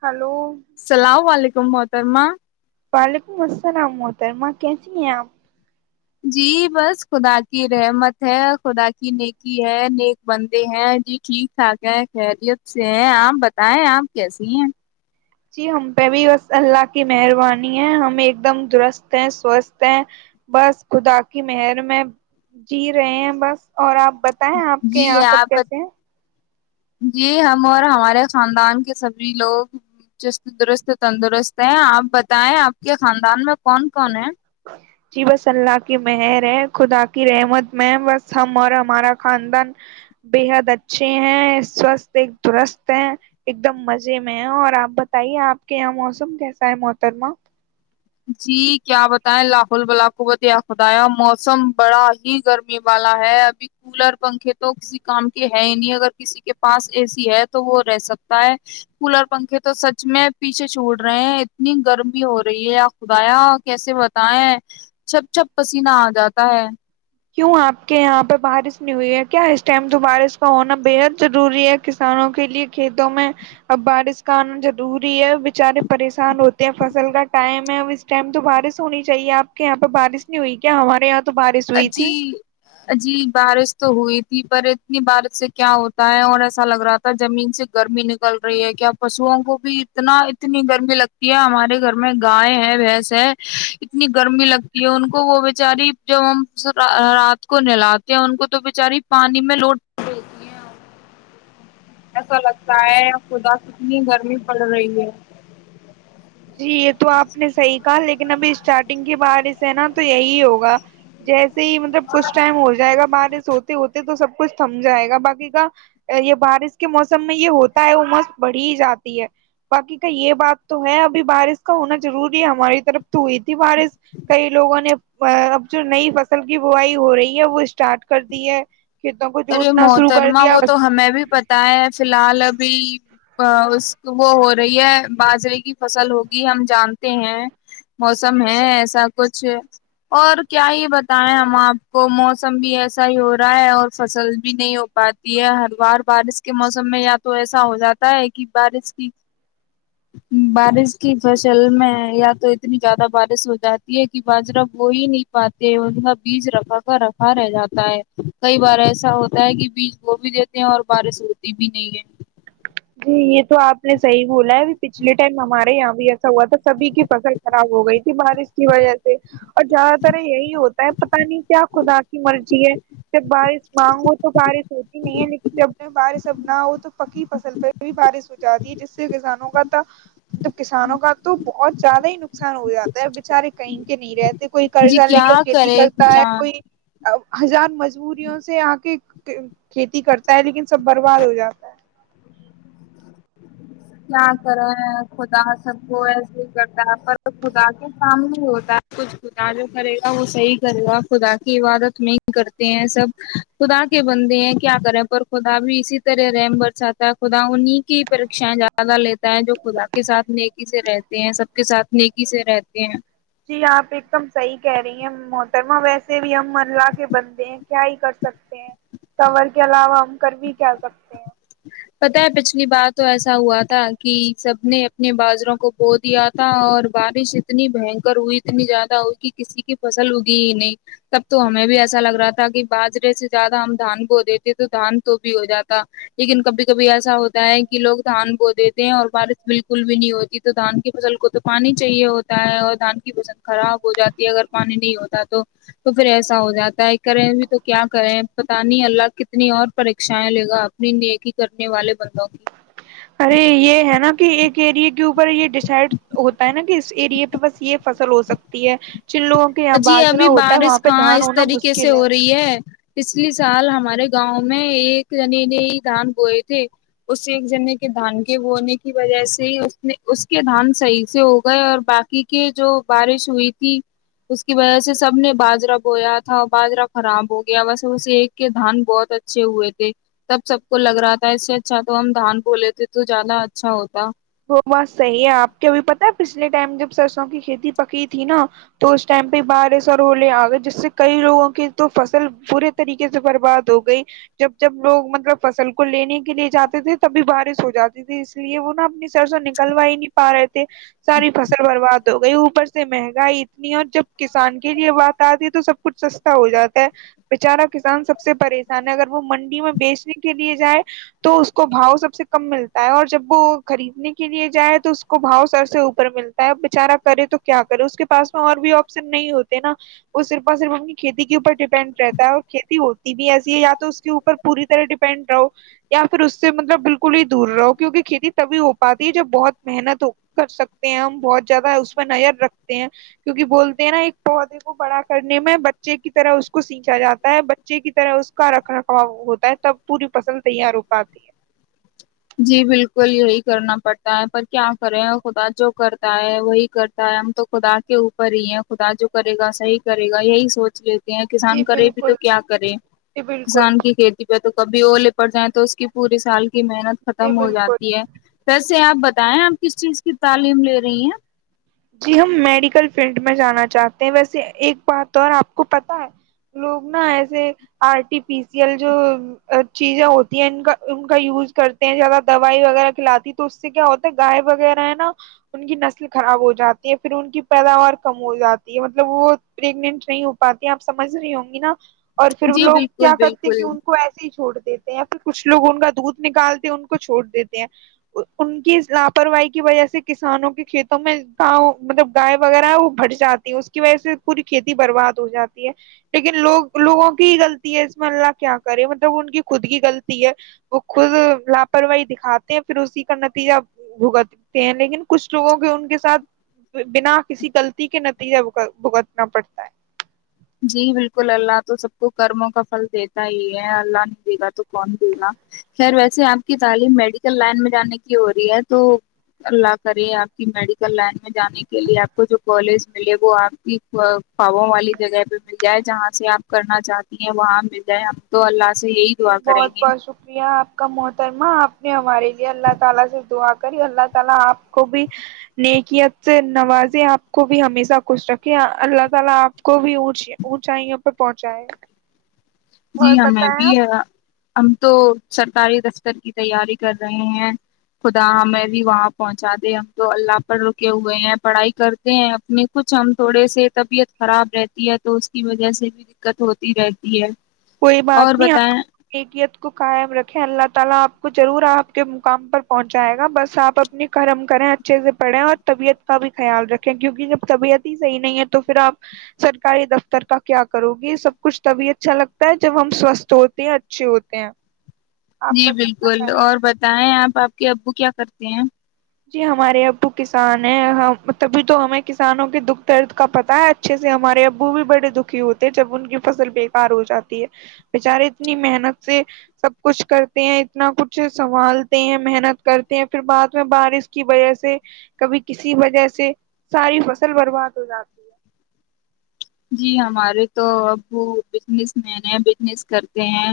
hello تمترما وعلیکم السلام محترما کیسی ہیں آپ جی بس خدا کی رحمت ہے خدا کی نیکی ہے نیک بندے ہیں جی ٹھیک ٹھاک ہے خیریت سے ہیں آپ بتائیں آپ کیسی ہیں جی ہم پہ بھی بس اللہ کی مہربانی ہے ہم ایک دم درست ہے سوستھ ہے بس خدا کی مہر میں جی رہے ہیں بس اور آپ بتائیں آپ کے جی یہاں سب آپ کیسے ہیں جی ہم اور ہمارے خاندان کے سبھی لوگ چست درست تندرست ہیں آپ بتائیں آپ کے خاندان میں کون کون ہیں جی بس اللہ کی مہر ہے خدا کی رحمت میں ہے بس ہم اور ہمارا خاندان بے حد اچھے ہیں سوستھ ایک درست ہے ایک دم مزے میں ہے اور آپ بتائیے آپ کے یہاں موسم کیسا ہے محترمہ جی کیا بتائیں لاہول بلاکبت خدایا موسم بڑا ہی گرمی والا ہے ابھی کولر پنکھے تو کسی کام کے ہے ہی نہیں اگر کسی کے پاس اے سی ہے تو وہ رہ سکتا ہے کولر پنکھے تو سچ میں پیچھے چھوڑ رہے ہیں اتنی گرمی ہو رہی ہے بدایا کیسے بتیں چپ چھپ پسینہ آ جاتا ہے کیوں آپ کے یہاں پہ بارش نہیں ہوئی ہے کیا اس ٹائم تو بارش کا ہونا بےحد ضروری ہے کسانوں کے لیے کھیتوں میں اب بارش کا آنا ضروری ہے بےچارے پریشان ہوتے ہیں فصل کا ٹائم ہے اب اس ٹائم تو بارش ہونی چاہیے آپ کے یہاں پہ بارش نہیں ہوئی کیا ہمارے یہاں بارے سوئی جی جی بارش تو ہوئی پر اتنی بارش سے کیا ہوتا ہے اور ایسا لگ رہا تھا جمین سے گرمی نکل رہی ہے کیا پشووں کو بھی اتنا اتنی گرمی لگتی ہے ہمارے گھر میں گائے ہے بھینس ہے اتنی گرمی لگتی ہے ان کو وہ بیچاری جب ہم رات کو نہلاتے ہیں ان کو تو بچاری پانی میں لوٹتی ہے ایسا لگتا ہے خدا کتنی گرمی پڑ رہی ہے جی یہ تو آپ نے صحیح لیکن ابھی اسٹارٹنگ کے بع اس سینا تو یہی ہوگا جیس سے ہی مطلب کچھ ٹائم ہو جائے گا بارے سو ہوتے تو سب کچھ تھم جائے گا باقی کا یہ بارش کے موسم میں یہ ہوتا ہے وہ مس بڑ ہی جاتی ہے باقی کا یہ بات تو ہے اب بارش کا ہونا ضروری ہے ہماری طرف تو ہوئی تھی بارش کئی لوگوں نے اب جو نئی فصل کی بووائی ہو رہی ہے وہ اسٹارٹ کر دی ہے کھیتوں کو ارے جوتنا شروع کر محترما دیا وہ تو ہمیں بھی پتہ ہے فی الحال اب بھی اس وہ ہو رہی ہے باجرے کی فصل ہوگی ہم جانتے ہیں موسم ہے ایسا کچھ اور کیا یہ بتائیں ہم آپ کو موسم بھی ایسا ہی ہو رہا ہے اور فصل بھی نہیں ہو پاتی ہے ہر بار بارش کے موسم میں یا تو ایسا ہو جاتا ہے کہ بارش کی بارش کی فصل میں یا تو اتنی زیادہ بارش ہو جاتی ہے کہ باجرہ بو ہی نہیں پاتے ان کا بیج رفا کا رفا رہ جاتا ہے کئی بار ایسا ہوتا ہے کہ بیج بو بھی دیتے ہیں اور بارش ہوتی بھی نہیں ہے جی یہ تو آپ نے صح بولا ہے پچھلے ٹائم ہمارے یہاں بھی ایسا ہوا تھا سبھی کی فصل خراب ہو گئی تھی بارش کی وجہ سے اور زیادہ تر یہی ہوتا ہے پت نہیں کیا خدا کی مرضی ہے جب بارش مانگو تو بارش ہوتی نہیں ہے لیکن جب بارش اب نہ ہو تو پکی فصل پہ بھی بارش ہو جاتی ہے جس سے کسانوں کاب کسانوں کا تو بہت زیادہ ہی نقصان ہو جاتا ہے بچارے کہیں کے نہیں رہتے کوئی جی کرضہ لے کیا کر کھیتی کرے کرتا ہے کسان کوئی ہزار مجبوریوں سے آ کے کھیتی کرتا ہے لیکن سب برباد ہو جاتا ہے کیا کرا ہے خدا سب کو ایسے کر پر خدا کے سامنے ہو کچھ خدا جو کرے گا وہ صحیح کرے گا خدا کی عبادت نہیں کرتے ہیں سب خدا کے بندے ہیں کیا کریں پر خدا بھی اسی طرح رحم برساتا ہے خدا انہیں کی پریشا جات پدے جو خدا کے ساتھ نیکی سے رہتے ہیں سب کے ساتھ نیکی سے رہتے ہیں رما ویسے بھی ہم منلا کے بندے ہیں کیا ہی کر سکتے ہیں سور کے علاوہ ہم کر بھی کیا سکتے ہیں پتا ہے پچھلی بار تو ایسا ہوا تھا کہ سب نے اپنے باجروں کو بو دیا تھا اور بارش اتنی بنکر ہوئی اتنی زیادہ ہوئی کہ کسی کی فصل اگی ہی نہیں تب تو ہمیں بھی ایسا لگ رہا تھا کہ باجرے سے زیادہ ہم دھان بو دیتے تو دھان تو بھی ہو جاتا لیکن کبھی کبھی ایسا ہوتا ہے کہ لوگ دھان کو دیتے ہیں اور بارش بالکل بھی نہیں ہوتی تو دھان کی فصل کو تو پانی چاہیے ہوتا ہے اور دھان کی وزن خراب ہو جاتی ہے اگر پانی نہیں ہوتا تو پھر ایسا ہو جاتا ہے کریں بھی تو کیا کریں پتا نہیں اللہ کتنی اور پریشائں لے گا آپ اپنی نیکی کرنے والے بندوں کی ارے یہ ہے نا کہ ایک اریے کے اوپر یہ ڈسائڈ ہوتا ہے نا کہ اس اریے پہ بس یہ فصل ہو سکتی ہے جن لوگوں کے یہاں جی ابھی باجرا ہوتا ہے وہاں بارش پہ کہاں دھان اس ہونا طریقے سے مشکل ہو رہی ہے پچھلیے سال ہمارے گاؤں میں ایک جنے نے ہی دھان بوئے تھے اس ایک جنے کے دھان کے بونے کی وجہ سے اس نے اس کے دھان صحیح سے ہو گئے اور باقی کے جو بارش ہوئی تھی اس کی وجہ سے سب نے باجرا بویا تھا باجرا خراب ہو گیا وس اس ایک کے دھان بہت اچھے ہوئے تھے تب سب کو لگ رہا تھا اس سے اچھا تو ہم دھان بو لیتے تو زیادہ اچھا ہوتا بس صحیح ہے آپ کے ابھی پتا پچھلے ٹائم جب سرسوں کی کھیتی پکی تھی نا تو اس ٹائم پہ بارش اور ہولے آ گئے جس سے کئی لوگوں کی تو فصل پورے طریقے سے برباد ہو گئی جب جب لوگ مطلب فصل کو لینے کے لیے جاتے تھے تبھی بارش ہو جاتی تھی اس لیے وہ نا اپنی سرسوں نکلوا ہی نہیں پا رہے تھے ساری فصل برباد تو گئی اوپر سے مہنگائی اتنی ہے اور جب کسان کے لیے بات آتی ہے تو سب کچھ سستا ہو جاتا ہے بچارا کسان سب سے پریشان ہے اگر وہ منڈی میں بیچنے کے لیے جائے تو اس کو بھاؤ سب سے کم ملتا ہے اور جب وہ خریدنے کے لیے جائے تو اس کو بھاؤ سر سے اوپر ملتا ہے بچارہ کرے تو کیا کرے اس کے پاس میں اور بھی آپشن نہیں ہوتے نا وہ صرف اور صرف اپنی کھیتی کے اوپر ڈیپینڈ رہتا ہے اور کھیتی ہوتی بھی ایسی ہے یا تو اس کے اوپر پوری طرح ڈیپینڈ رہو یا پھر اس سے مطلب بالکل ہی دور رہو کیوں کہ کھیتی تبھی ہو پاتی ہے جب بہت محنت کر سکتے ہیں ہم بہت زیادہ اس پ نظر رکھتے ہیں کیونکہ بولتے ہیں نا ایک پودے کو بڑا کرنے میں بچے کی طرح اس کو سیننچا جاتا ہے بچے کی طرح اس کا رکھ رکھواؤ ہوتا ہے تب پوری فصل تیار ہو پاتی ہے جی بالکل یہی کرنا پڑتا ہے پر کیا کرے خدا جو کرتا ہے وہی کرتا ہے ہم تو خدا کے اوپر ہی ہے خدا جو کرے گا صحیح کرے گا یہی سوچ لیتے کسان جی کرے بھی تو بالکل کیا کرے جی بالکل کسان کی کھیتی پہ تو کبھی وہ لپٹ جائیں تو اس کی پوری سال کی محنت جی ختم ہو بالکل جاتی ہے پس جی سے آپ بتائیں آپ کس چیز کی تعلیم لے رہی ہیں جی ہم میڈیکل فیلڈ میں جانا چاہتے ہیں ویسے ایک بات اور آپ کو پت ہے لوگ نا ایسے آرٹیفیشل جو چیزیں ہوتی ہیں ان کا ان کا یوز کرتے ہیں زیادہ دوائی وغیرہ کھلاتی تو اس سے کیا ہوتا ہے گائے وغیرہ ہے نا ان کی نسل خراب ہوتی جاتی ہے پھر ان کی پیداوار کم ہو جاتی ہے مطلب وہ پریگنٹ نہیں ہو پاتی آپ سمجھ رہی ہوں گی نا اور پھر جی لوگ کیا بالکل کرتے ہیں کہ بالکل ان کو ایسے ہی چھوڑتے دیتے ہیں یا پھر کچھ لوگ ان کا دودھ نکالتے ان کو چھوڑ دیتے ہیں ان کی لاپرواہی کی وجہ سے کسانوں کے کھیتوں میں اؤ مطلب گائے وغیرہ ہے وہ بھٹ جاتی ہے اس کی وجہ سے پوری کھیتی برباد ہو جاتی ہے لیکن لوگ لوگوں کی غلطی ہے اس میں اللہ کیا کرے مطلب ان کی خود کی غلطی ہے وہ خود لاپرواہی دکھاتے ہیں پھر اسی کا نتیجہ بھگتتے ہیں لیکن کچھ لوگوں کے ان کے ساتھ بنا کسی غلطی کے نتیجے بھگتنا پڑتا ہے جی بالکل اللہ تو سب کو کرموں کا پھل دیتا ہی ہے اللہ نہیں دے گا تو کون دے گا خیر ویسے آپ کی تعلیم میڈیکل لائن میں جانے کی ہو رہی ہے تو اللہ کرے آپ کی میڈیکل لائن میں جانے کے لیے آپ کو جو کالج ملے وہ آپ کی فاابوں والی جگہ مل جائے جہاں سے آپ کرنا چاہتی ہیں وہاں مل جائے ہمب تو اللہ سے یہی جی دعا کریں بہت گے بہت شکریہ آپ کا محترمہ آپ ہمارے لیے اللہ تعالی سے دعا کری اللہ تعالی اپ کو بھی نیکیت سے نوازیں اپ کو بھی ہمیشہ خوش رکھے اللہ تعالی اپ کو بھی اونچی اونچائیوں پر پہنچائیں جی ہاں میں بھی ہے ہم تو سرکاری دفتر کی تیاری کر رہے ہیں خدا ہمیں بھی وہاں پہنچا دے ہم تو اللہ پر رکے ہوئے ہیں پڑھائی کرتے ہیں اپنی کچھ ہم تھوڑے سے طبیعت خراب رہتی ہے تو اس کی وجہ سے بھی دقت ہوتی رہتی ہے کوئی اور بات نہیں بتائیں کیفیت کو قائم رکھیں اللہ تعالی کو ضرور آپ کے مقام پر پہنچائے گا بس آپ اپنی کرم کریں اچھے سے پڑھیں اور طبیعت کا بھی خیال رکھیں کیوںک کہ جب طبیعت ہی صحیح نہیں ہے تو پھر آپ سرکاری دفتر کا کیا کرو گی سب کچھ طبیعتھا لگ تا جب ہم سوستھ ہوتے ہیں اچھے ہوتے ہیں آپ جی بس اپنا بالکل خیال اور بتائیں آپ آپ کہ ابو کیا کرتے ہیں جی ہمارے ابو کسان ہیں ہم تبھی تو ہمیں کسانوں کے دکھ درد کا پتا ہے اچھے سے ہمارے ابو بھی بڑے دکھی ہوتے جب ان کی فصل بےیکار ہو جاتی ہے بیچارے اتنی محنت سے سب کچھ کرتے ہیں اتنا کچھ سنبھالتے ہیں محنت کرتے ہیں پھر بعد بارش کی وجہ سے کبھی کسی وجہ سے ساری فصل برباد ہو جاتی ہے جی ہمارے تو ابو بجنس مین ہیں بجنس کرتے ہیں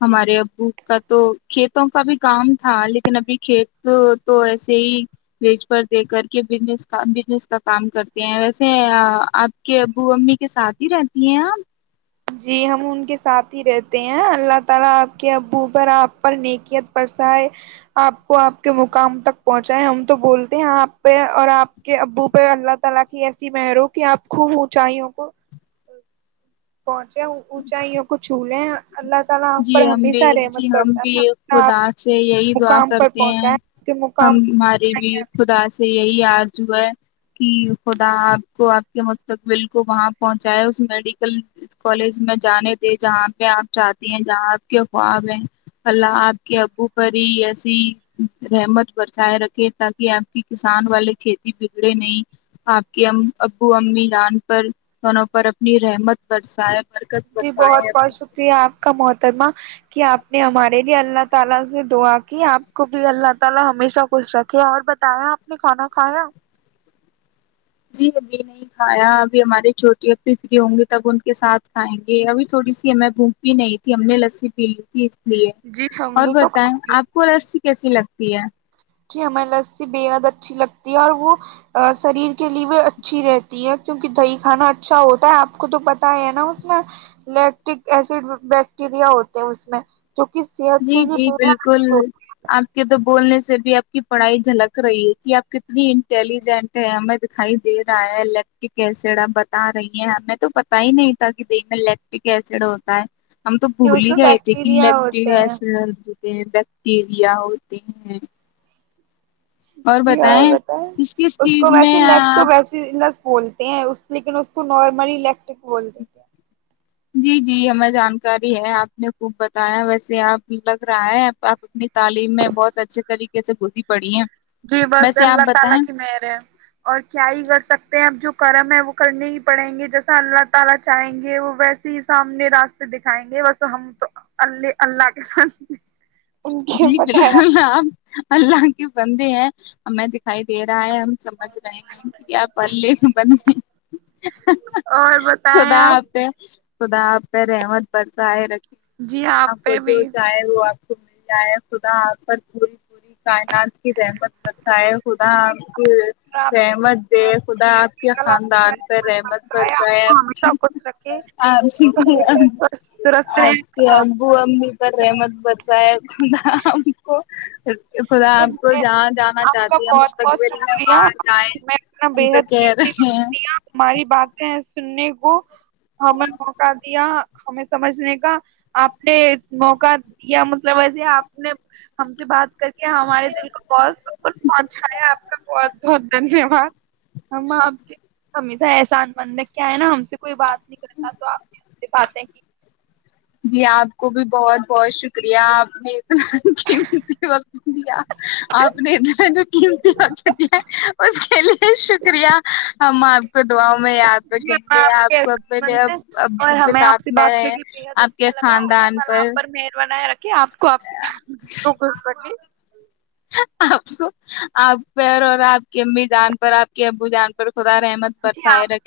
ہمارے ابو کا تو کھیتوں کا بھی کام تھا لیکن ابھی کھیت تو ایسے ہی ویج پر دے کر کے کا بزس کا کام کرتے ہیں ویسے آپ کے ا وہ امی کے ساتھ ہی رہتی ہیں آپ جی ہم ان کے ساتھ ہی رہتے ہیں اللہ تعالی اپ کے ابو پر اپ پر نیکیت برسائے اپ کو اپ کے مقام تک پہنچائیں ہم تو بولتے ہیں اپ پہ اور اپ کے ابو پہ اللہ تعالی کی ایسی مہرو کہ اپ کو چاہیےوں کو پہنچے اونچائیوں کو چھولے جی ہم بھی جی ہم بھی برسائے ہمیشہ آپ خدا سے یہی دعا مقام پر کرتے ہیں پہنچائے آپ کے ہم مقام ہماری بھی خدا سے یہی یاد کہ خدا آپ کو آپ کے مستقبل کو وہاں پہنچائے اس میڈیکل کالج میں جانے دے جہاں پہ آپ چاہتے جہاں آپ کے خواب ہیں اللہ آپ کے ابو پر ہی ایسی رحمت برسائے رکھے تاکہ آپ کی کسان والے کھیتی بگڑے نہیں آپ کے ابو امی جان پر دوں پر اپنی رحمت برسائے برکت جی بہت برسائے بہت شکریہ آپ کا مہت ترمہ اپ نے ہمارے لیے اللہ تعالی سے دعا کی اپ کو بھی اللہ تعالی ہمیشہ خوش رکھے اور بتائیں اپ نے کھانا کھایا جی ابھی نہیں کھایا ابھی ہمارے چھوٹی اھی فری ہوں گی تب ان کے ساتھ کھائیں گے ابھی تھوڑی سی ہمیں بھوک بھی نہیں تھی ہم نے لسی پی لی تھی جی ہم اور نے تو بتائیں کھا آپ کو رس کیسی لگتی پیا جی ہمیں لسی بےحد اچھی لگتی ہے اور وہ شریر کے لیے بھی اچھی رہتی ہے کیونکہ دہی کھانا اچھا ہوتا ہے آپ کو تو پتا ہی ہے نا اس میں لیکٹک ایسڈ بیکٹیریا ہوتے ہیں اس میں جو کہ صحت جی کے لیے جی بے حد بالکل اچھے ہوتے آپ کے تو بولنے سے بھی آپ کی پڑھائی جھلک رہی تھی آپ کتنی انٹیلیجنٹ ہے ہمیں دکھائی دے رہا ہے لیپٹک ایسڈ آپ بتا رہی ہیں ہمیں تو پتا ہی نہیں تھا کہ دی میں لیپٹک ایسڈ ہوتا ہے ہم تو ہیں، اس بولی میں گئے تھے ک بیکٹیریا ھ ہوتے گ ہیں س [inaudible] ہوتے ہیں بیکٹیریا ہوتے ہیں جی اور بتائیں کس کس اس چیز کو میں ویسے ل آپ ویس لس بولتے ہیں لیکن نارمالیکٹرک بول دی کیا جی جی ہمیں جانکاری ہے آپ نے خوب بتایا ویسے آپ لگ رہا ہے آپ اپنی تعلیم میں بہت اچھے طریقے سے گزری پڑی ہیں جی بس ویسے آپ اللہ تعالی بتائیں کی مہر ہے اور کیا ہی ہو سکتے ہیں اب جو کرم ہے وہ کل نہیں پڑھیں گے جیسا اللہ تعالی چاہیں گے وہ ویسے ہی سامنے راستے دکھائیں گے بس ہم تو اللہ کے ساتھ جی بالکل آپ اللہ کے بندے ہیں ہم میں دیک دکھائی دے رہا ہے ہم سمجھ رہے ہیں کہ کیا پلے بن اور بتائیں خدا آپ خدا آ پ ر احمد پرس ہے جی آپ کو پہ بھی جو چاہے وہ آپ [inaudible] خدا آ کر پوری پوری کائنات کی رحمت بسائے خدا آپ کی آپ کے رحمت دے خدا آپ کے کل خاندان ہمیشہ پر رحمت بر آیا آپ جائے کو ہمیشہ خوش رکھے آ آپ درست آپ کے رہے ابو امی پر رحمت بچ جائے کو خدا آپ کو جہاں جانا آپ کا چاہتی ہے بہت بہت مستقبل میں شکریہ وہاں جائیں میں اپنا ہم بے تو حد کہہ قیمتی رہے ہیں ہماری باتیں سننے کو ہمیں موقع دیا ہمیں سمجھنے کا آپ نے موقع دیا مطلب ایسے آپ نے ہم سے بات کر ہمارے دل کو بہت س کچھ پہنچایا آپ کا بہت بہت دھنیہ واد ہم آپ ہمیشہ ایسے کسان مند کیا ہے نا ہم سے کوئی بات نہیں کرتا تو آپ نے سے باتیں کی جی آپ کو بھی بہت بہت شکریہ آپ نے قیمتی وقت دیا آپ نے جو قیمتی وقت دیا اس کے لیے شکریہ ہم آپ کو دعاؤں میں یاد جی، رکھیں ہمیں گے کے آپ کو عزت مند ا ہے اب اور کے ہمیں آپ ساتھ سے بات کر میں کے بےحد آپ کے اچھا لگ اللہ خاندان تعی آپ پر مہر بناائے رکھا کیا آپ کو آپ آپ آپ پیر اور آپ کی امی جان پر آپ کے ابو جان پر خدار احمد جی برسائے آپ رکھ